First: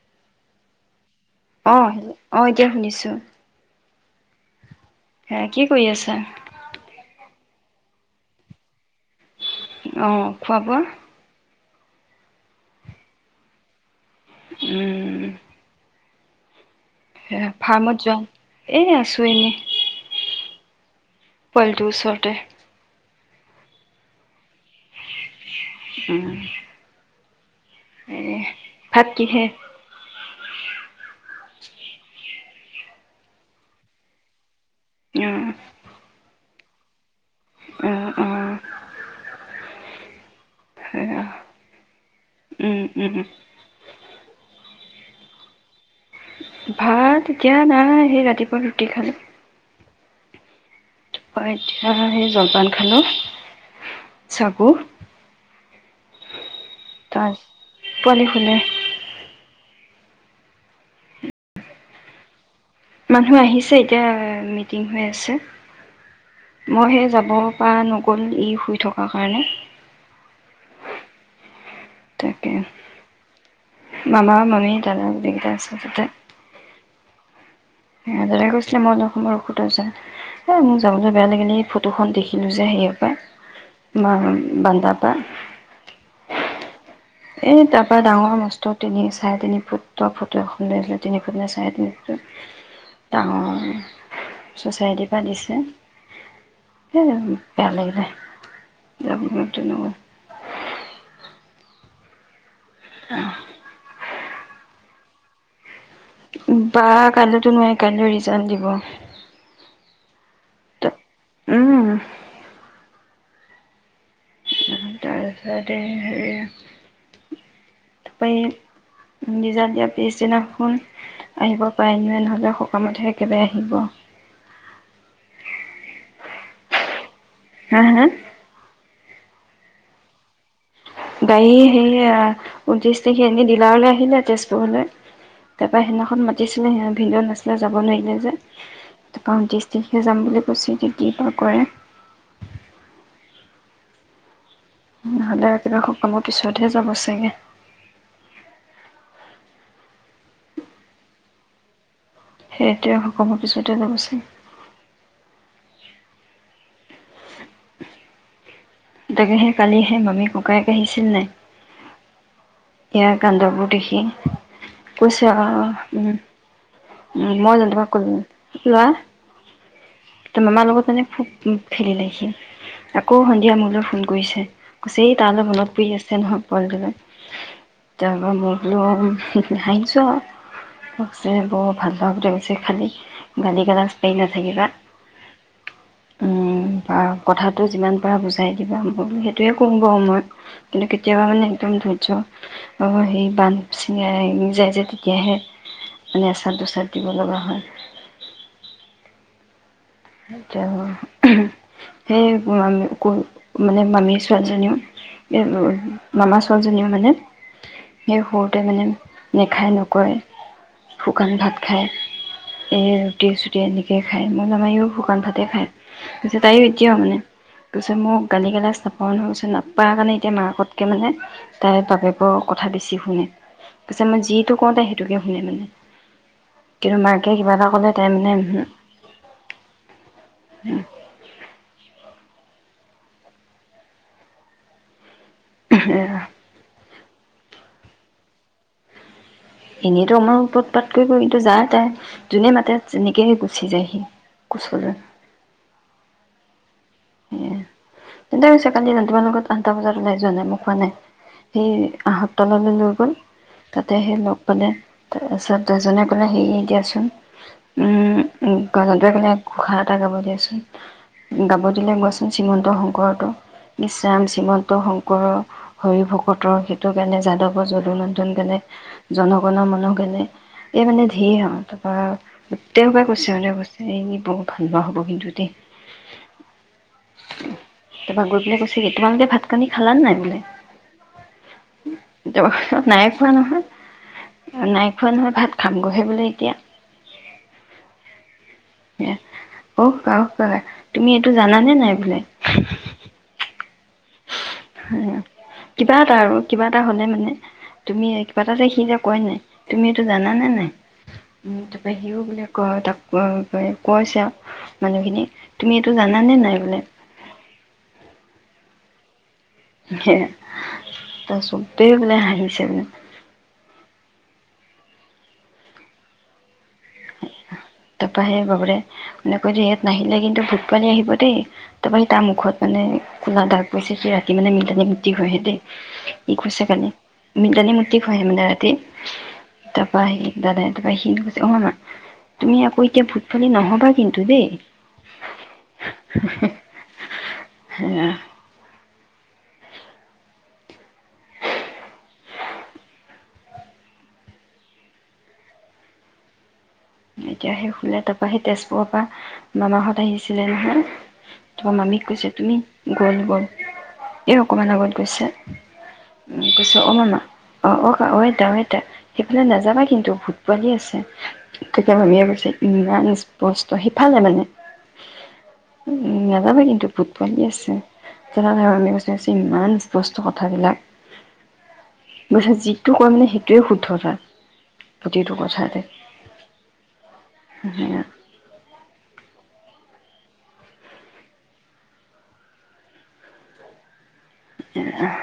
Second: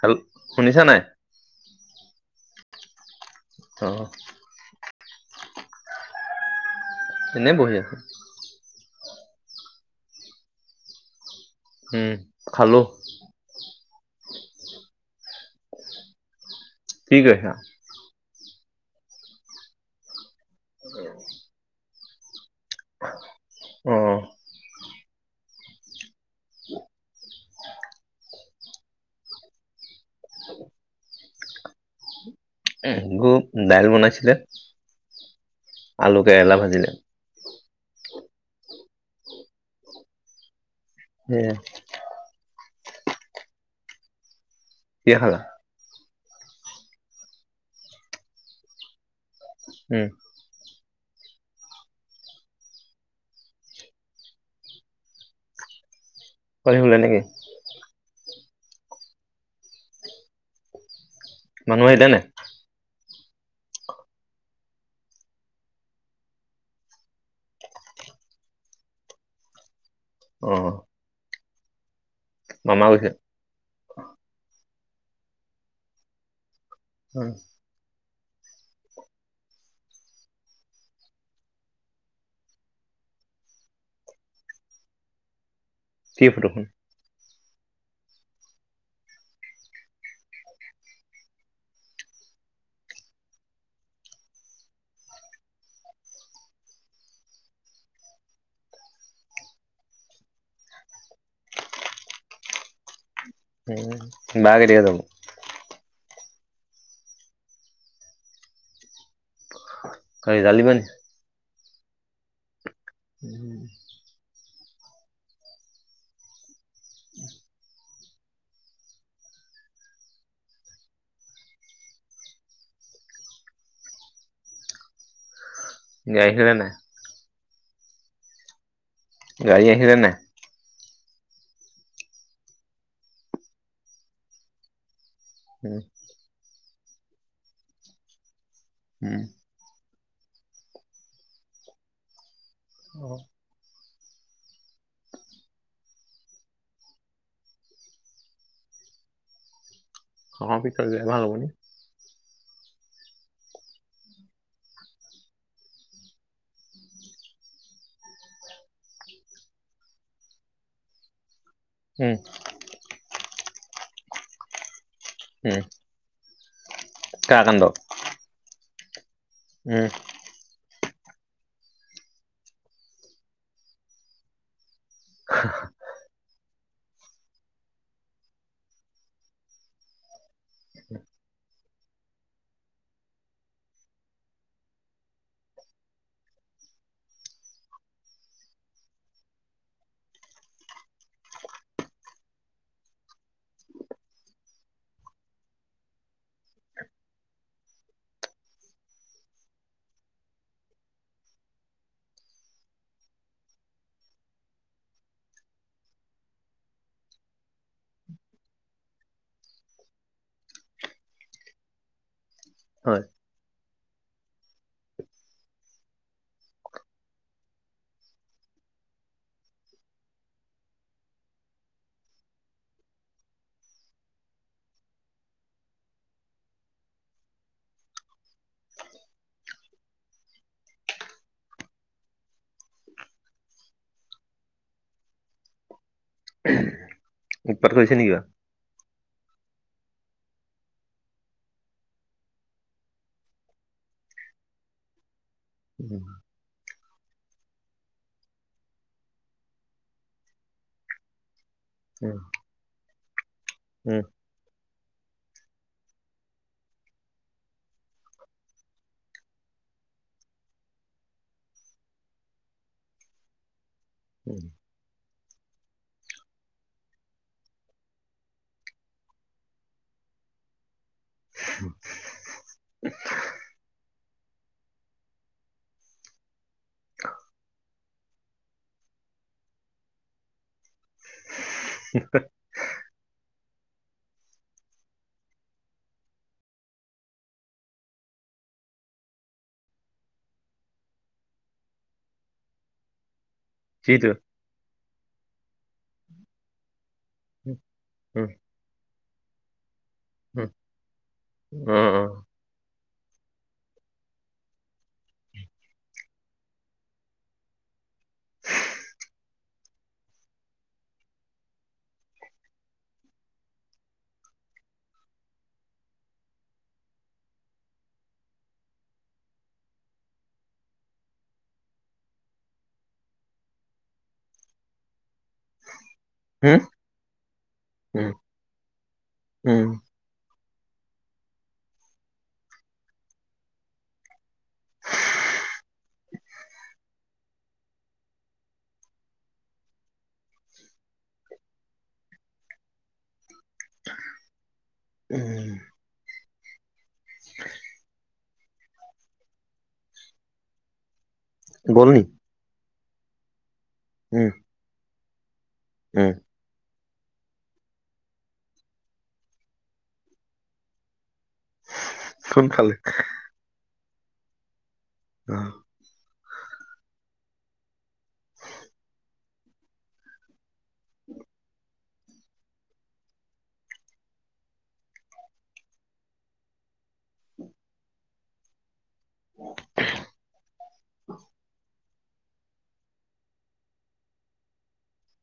Hello শুনিছা নাই? অ', অ', এতিয়া শুনিছো। অ'। হে কি কৰি আছা? এনেই বহি আছোঁ। অ', খোৱা বোৱা? উম, খালোঁ। উম। কি এ কৰিছা ফাৰ্মত যাওঁ। এ আছো এনেই। [unintelligible] পোৱালিটোৰ ওচৰতে। অ'। উম। এ ভাত কিহে? [unintelligible] দাইল বনাইছিলে অ', আলু, কেৰেলা ভাজি [unintelligible] অ', অ'। সেয়া [unintelligible] উম, উম। কিহে খালা? ভাত এতিয়া নাই সেই ৰাতিপুৱা ৰুটি খালো উম! অ' এতিয়া সেই জলপান খালো চাগু পোৱালি শুলে নে কি? পোৱালী শুলে মানুহ আহিলে নাই? মানুহ আহিছে এতিয়া মিটিং হৈ আছে, মই সেই যাব পৰা নগ'ল ই শুই থকা কাৰণে। অ' [unintelligible] মামা-মামী [unintelligible] হয়। [unintelligible] এ, মোৰ যাবলে বেয়া লাগিলে এই ফটোখন দেখিলোঁ যে, হেৰি পা বা-বান্দাৰ পা কি ফটোখন? এই তাৰ পৰা ডাঙৰ মস্ত তিনি চাৰে তিনি ফুটৰ ফটো এখন দিলে তিনি ফুট নে চাৰে তিনি ফুট ডাঙৰ চচাইটিৰ পা দিছে সেই বেয়া লাগিলে যাবলে তেনেকোৱাত অ' উম বাক দিয়া যাব বা কাইলেটো নোৱাৰে কাইলৈ ৰিজাল্ট দিব। হয়। ৰিজাল্ট দিব নি উম! উম হম। তাৰপিছতে হেৰি, তপৰি ৰিজাল দিয়া পিছদিনাখন আহিব পাৰিব ন নহ'লে সকামতহে একেবাৰে আহিব। [unintelligible] নাই? হা, হা গাড়ী আহিলে নে গাড়ী সেয়া ঊনত্ৰিশ তাৰিখে এনে ডিলাৰলৈ আহিলে তেজপুৰলৈ। তাপা উম সেইদিনাখন মাতিচ [unintelligible] ভিনদেউ নাছিলে যাব নোৱাৰিলে যে উম [unintelligible] অ যাম বুলি কৈছে, এতিয়া কি বা কৰে। অ'। নহ'লে একেবাৰে সকামৰ পিছতহে যাব চাগে। [unintelligible] সেইটোৱে সকামৰ পিছতে যাব চাগে [unintelligible] তাকেহে কালিহে মামী ককায়েক আহিছিল নে হুম' এয়াৰ কাণ্ডবোৰ দেখি কৈছে উম আৰু উম। উম, কাৰ মই কাণ্ড জানোঁ তোমাক [unintelligible] লোৱা। উম এতিয়া মামাৰ লগত মানে খুব উম, খেলিলে সি, আকৌ সন্ধিয়া মোলৈ ফোন কৰিছে। আছেই, তাৰলৈ মনত পৰি আছে নহয়। [unintelligible] তাৰ পৰা মই বোলো অ', হাহিছো অ'। আছে ব ভাল পাওতে বেছি খালী গালি গালাজ দি নাথাকিবা। উম' আৰু কথাটো যিমান পাৰা বুজাই দিবা, মই সেইটোৱে কম গৈ মই। কিন্তু কেতিয়াবা মানে একদম ধৈৰ্য্য অ', হেৰি বান্ধ গুচি যায় যে তেতিয়াহে স্বাদু স্বাদ দিব লগা হয়। সেইটোৱে উহুম' সেই মামে-মা মানে মামী ছোৱালীজনীও, এই মামাৰ ছোৱালীজনীও মানে, সেই সৰুতে মানে, নেখায় নকয় শুকান ভাত খায়। এ হয় ৰুটি এনেকে খায়। মই আমা শুকান ভাতে খায়। পিছে তাই এতিয়াও মানে, পিছে মোক গালি গালাজ নাপাও নহয় পিছত নাপাৰ কাৰণে এতিয়া মাকতকে মানে তাইৰ বাপেকৰ কথা বেছি শুনে। পিছে মই যিটো কওঁ তাই সেইটোকে শুনে মানে। কিন্তু মাকে কিবা এটা ক'লে তাই মানে হম্ ' উহহ' একবাৰ কৈছে নেকি কা এনেইতো আমাৰ ওপৰত উত-পাত কৰি গৈ তো যায়। তাই জোনে মাতে যেনেকে গুচি যায় সি কোচলৈ। উম এ', তেন্তে কৈছে কালি ৰাতিপুৱাৰ লগত আঠটা বজাত ওলাই যোৱা নাই মোক কোৱা নাই। সেই আহত তললৈ লৈ গ'ল। তাতে উম সে লগ পানে। তাৰ পাছত দুজনে ক'লে হেৰি দিয়াচোন, উম গনটোয়ে ক'লে ঘোষা এটা গাব দিয়াচোন, গাব দিলে মই চোন চীমন্ত শংকৰটো, ইছৰাম উম শ্ৰীমন্ত শংকৰ হৰি ভকতৰ, সেইটো কেনে, যাদৱৰ যদু নন্দন, কেনে জনগণৰ মন কেনে, এই মানে ঢে আউ তাপা, গোটটে সোপাই কৈছে আউ কৈছে এ বহুত ভালপোৱা হ'ব কিন্তু দেই। [unintelligible] [inaudible] তাপা গৈ পেলায় কৈছে কি তোমালোকে ভাত কানি খালান নাই বোলে? [unintelligible] নাই খোৱা নহয়, নাই খোৱা নহয় ভাত খাম গ'হে বোলে এতিয়া। অওকা, অওকা তুমি এইটো জানানে নাই বোলে? [inaudible] যিটো হেয়া। কিবা এটা আৰু কিবা পা হ'লে মানে, তুমি উম কিবা এটা যে সি যে কয় নাই? তুমি এইটো জানানে উম, নাই? উম তাপা সিও বুলি কয় তাক কোৱা পাই কৈছ আউ, মানুহখিনি, তুমি এইটো জানানে নাই বোলে? হেহ [inaudible] ত চবেই বোলে হাৰিছে মোক [inaudible] [inaudible] তাপা সহে বাবুৰে, মানে কৈ যে ইয়াত নাহিলে কিন্তু ভূত পোৱালী আহিব দেই, তাপা সি তা মুখত মানে কোলা দাগ পইছে সি ৰাতি মানে মিলতানী উম, উম, [unintelligible] দাদাই তাপা সি কৈছে অ' মা তুমি আকৌ এতিয়া ভূত পোৱালী নহ'বা কিন্তু দেই, হুহ [inaudible] হেয়া। [inaudible] উম। এতিয়া সি শুলে ত তাপা সেই তেজপুৰ পা মামাহঁত আহিছিলে নহয়। তোমা গ'ল নি? মামীক কৈছে তুমি গ'ল, গ'ল। [inaudible] এ অকমান আগত। পৈছে উমম। অ' মামা, অ'অকা অ' আইতা- অ'আইতা, সেইফালে নেযাবা কিন্তু ভূত পোৱালি আছে। তাকে ভাবিয়ে চোন [unintelligible] খালে। ইমান স্পষ্ট ত' সিফালে মানে? অ'। উ নেযাবি কিন্তু ভূত পোৱালী আছে, [unintelligible] কৈছে ইমান স্পষ্ট কথাবিলাক। [inaudible] বুইচনে যিটো কয় মানে সেটোৱে শুদ্ধ তাৰ, পতিটো কথাতে। [inaudible] হেয়া [inaudible] [unintelligible] এৰাহ।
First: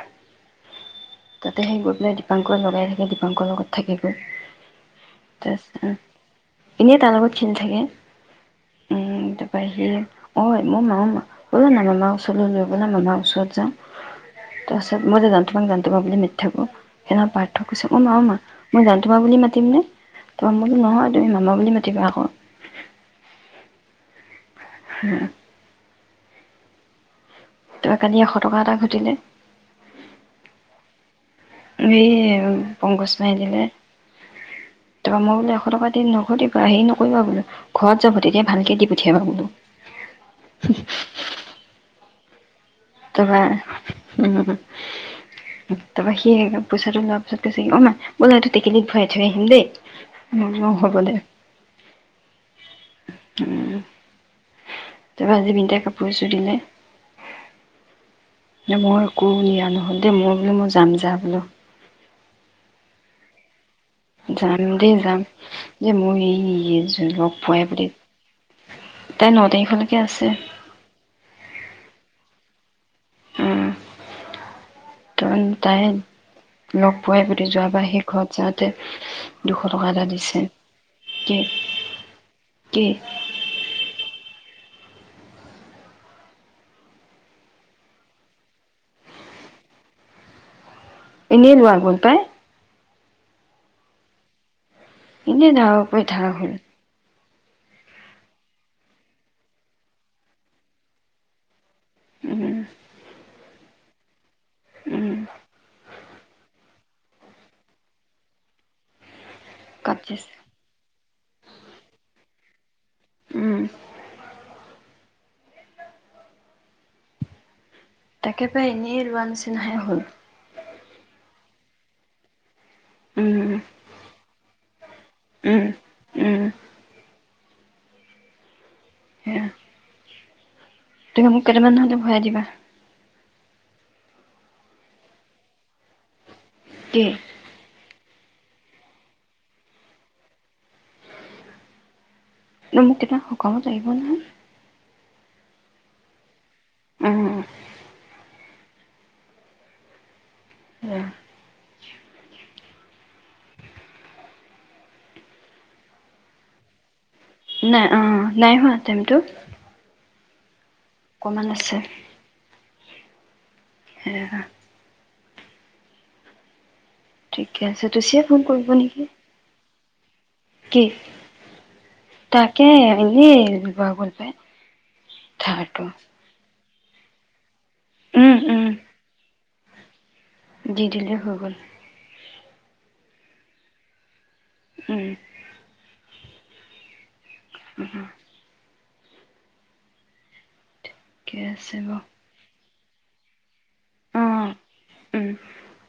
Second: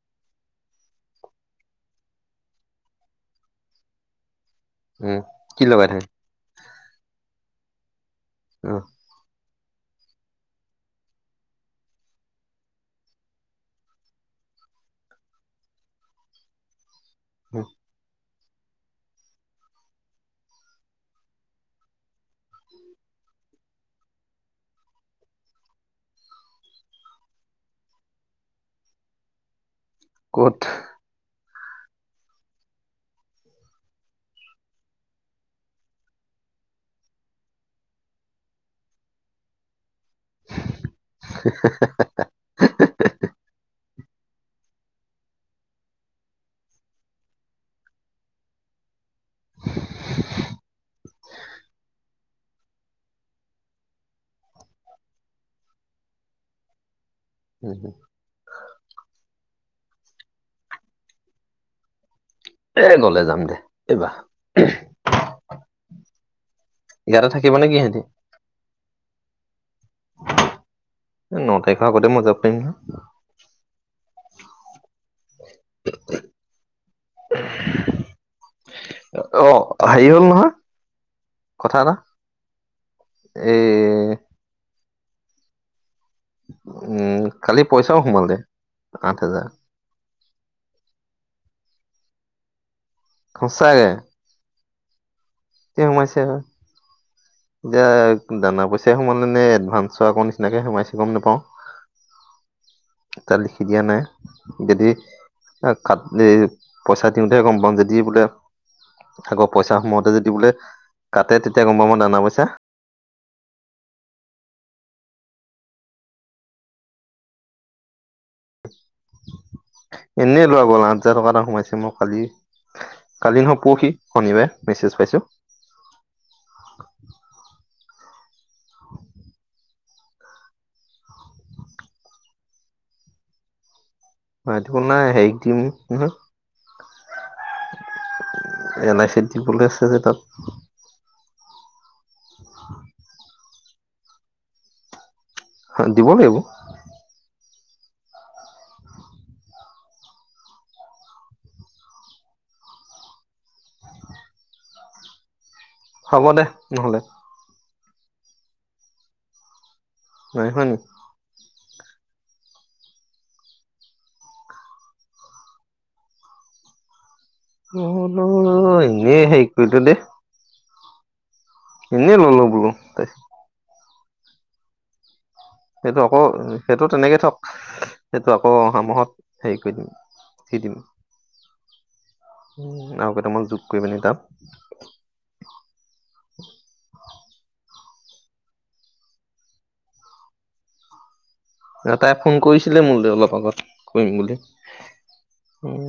তাতে সেই গৈ পেলাই দীপাংকই লগাই থাকে দীপাংক লগত থাকে গৈ। উম, কি লগাই থাকে? এনেই তাৰ লগত খেলি থাকে। অহ। তাৰপা সি ঐ অ' মা অ' মা ব'লা না মামা ওচৰলৈ লৈ ব'লা, মামাৰ ওচৰত যাওঁ। তাৰপাছত মই যে [unintelligible] [unintelligible] মেট থাকো সেইদিনা উম, পাৰ্থই কৈছে অ' মা অ' মা। মই যান তোমাক বুলি মাতিম নে? মই বোলো নহয় তুমি মামা বুলি মাতিবা আকৌ। হো। তই কালি এশ টকা এটা ঘটিলে। ক'ত? এ পংকজভাই দিলে। তাৰপৰা মই বোলো এশ টকা দিম নঘটিবা হেৰি নকৰিবা বোলো, ঘৰত যাব তেতিয়া ভালকে দি পঠিয়াবা বোলো। হে-হে-হে তাৰ পৰা উম। তাৰপৰা সি পইচাটো লোৱাৰ পিছত কৈছেহি অ' মা ব'লা এইটো টেকেলিত ভৰাই থৈ আহিম দেই। মই বোলো হব দে। উম। তাৰ পৰা আজি বিনীতাই কাপোৰ এযোৰ দিলে। উম, উম, ন মই একো নিয়া নাই। হক দে, মই বোলো মই যাম যা বোলো। এ গ'লে যাম দে। এইবাৰ। যাম দেই যাম। যে মই এই ইয়াতে লগ থাকিব পোৱাই নে কি প্ৰতি সিহঁতি? তাই ন তাৰিখলৈকে আছে। এ ন তাৰিখৰ আগতেই মই যাব পাৰিম নহয়? উম। ত তাই লগ পোৱাই প্ৰতি যোৱাবাৰ সেই ঘৰত যাওঁতে অ', দুশ টকা এটা হেৰি হ'ল দিছে। নহয় কি কথা এটা, কি এই উম কালি পইচাও সোমাল দে, আঠ হাজাৰ। এনেই লোৱা গ'ল পাই। সঁচায়ে? এনে ধাৰৰ উপৰি ধাৰ হ'ল। এতিয়া দানা পইচাই সোমালে নে এডভান্সৰ আকৌ নিচিনাকে সোমাইছে গম নোপাওঁ। উম তাত লিখি দিয়া নাই? গেধি অই খাদ এই পইচা দিওঁতেহে গম পাওঁ যদি বোলে আাকৌ পইচা সোমাওঁতে যদি কাটিছে কাটে তেতিয়া গ'ম পাব নানাম কৈছা উম তাকে পাই এনেই ৰোৱা নিচিনাহে হ'ল। এনেই লোৱা গ'ল আঠ হাজাৰ টকা এটা সোমাইছে মোৰ কালি। কালি উম নহয় পৰসি, শনিবাৰে মেছেজ পাইছো। উম উম [unintelligible] তুমি মোক কেইটামান নহলে ভৰাই দিবা [unintelligible] নাই হেৰিক দিম নহয় কি এল আই চিত দিবলে আছে যে তাত মোক কেটামান সকামত লাগিব নহয় হা দিব লাগিব উম উম হ'ব দে নহ'লে নাই অ নাইহোৱা টাইমটো নাই হোৱা নি? অকমান আছে। [unintelligible] ঠিকে আছে তুচিয়ে ফোন কৰিব [unintelligible] নেকি এনেই হেৰি কৰিলো দেই কি? এনেই ললো তাকে বোলো এনেই দুবাৰ কৰিলোঁ। লে সেইটো আকৌ সেইটো তেনেকেই থক সেইটো উম আকৌ উম অহা মাহত হেৰি কৰি দিম। দি দিলে হৈ গ'ল। আমাক যোগ কৰি পেনি তাত উম। [inaudible] উম! ঠিকে আছে বাৰু তাই ফোন কৰি ছিলে মোলে অলপ আগত কৰিম অ বুলি উম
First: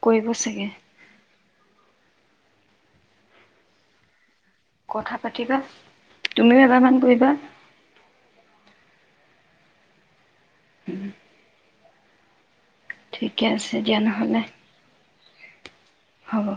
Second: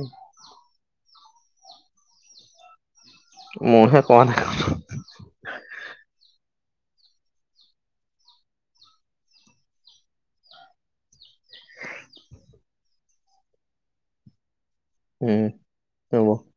কৰিব চাগে মইহে কৰা নাই। কথা পাতিবা, তুমিও এবাৰমান কৰিবা। উম। ঠিকে আছে দিয়া নহ'লে। উম। হ'ব।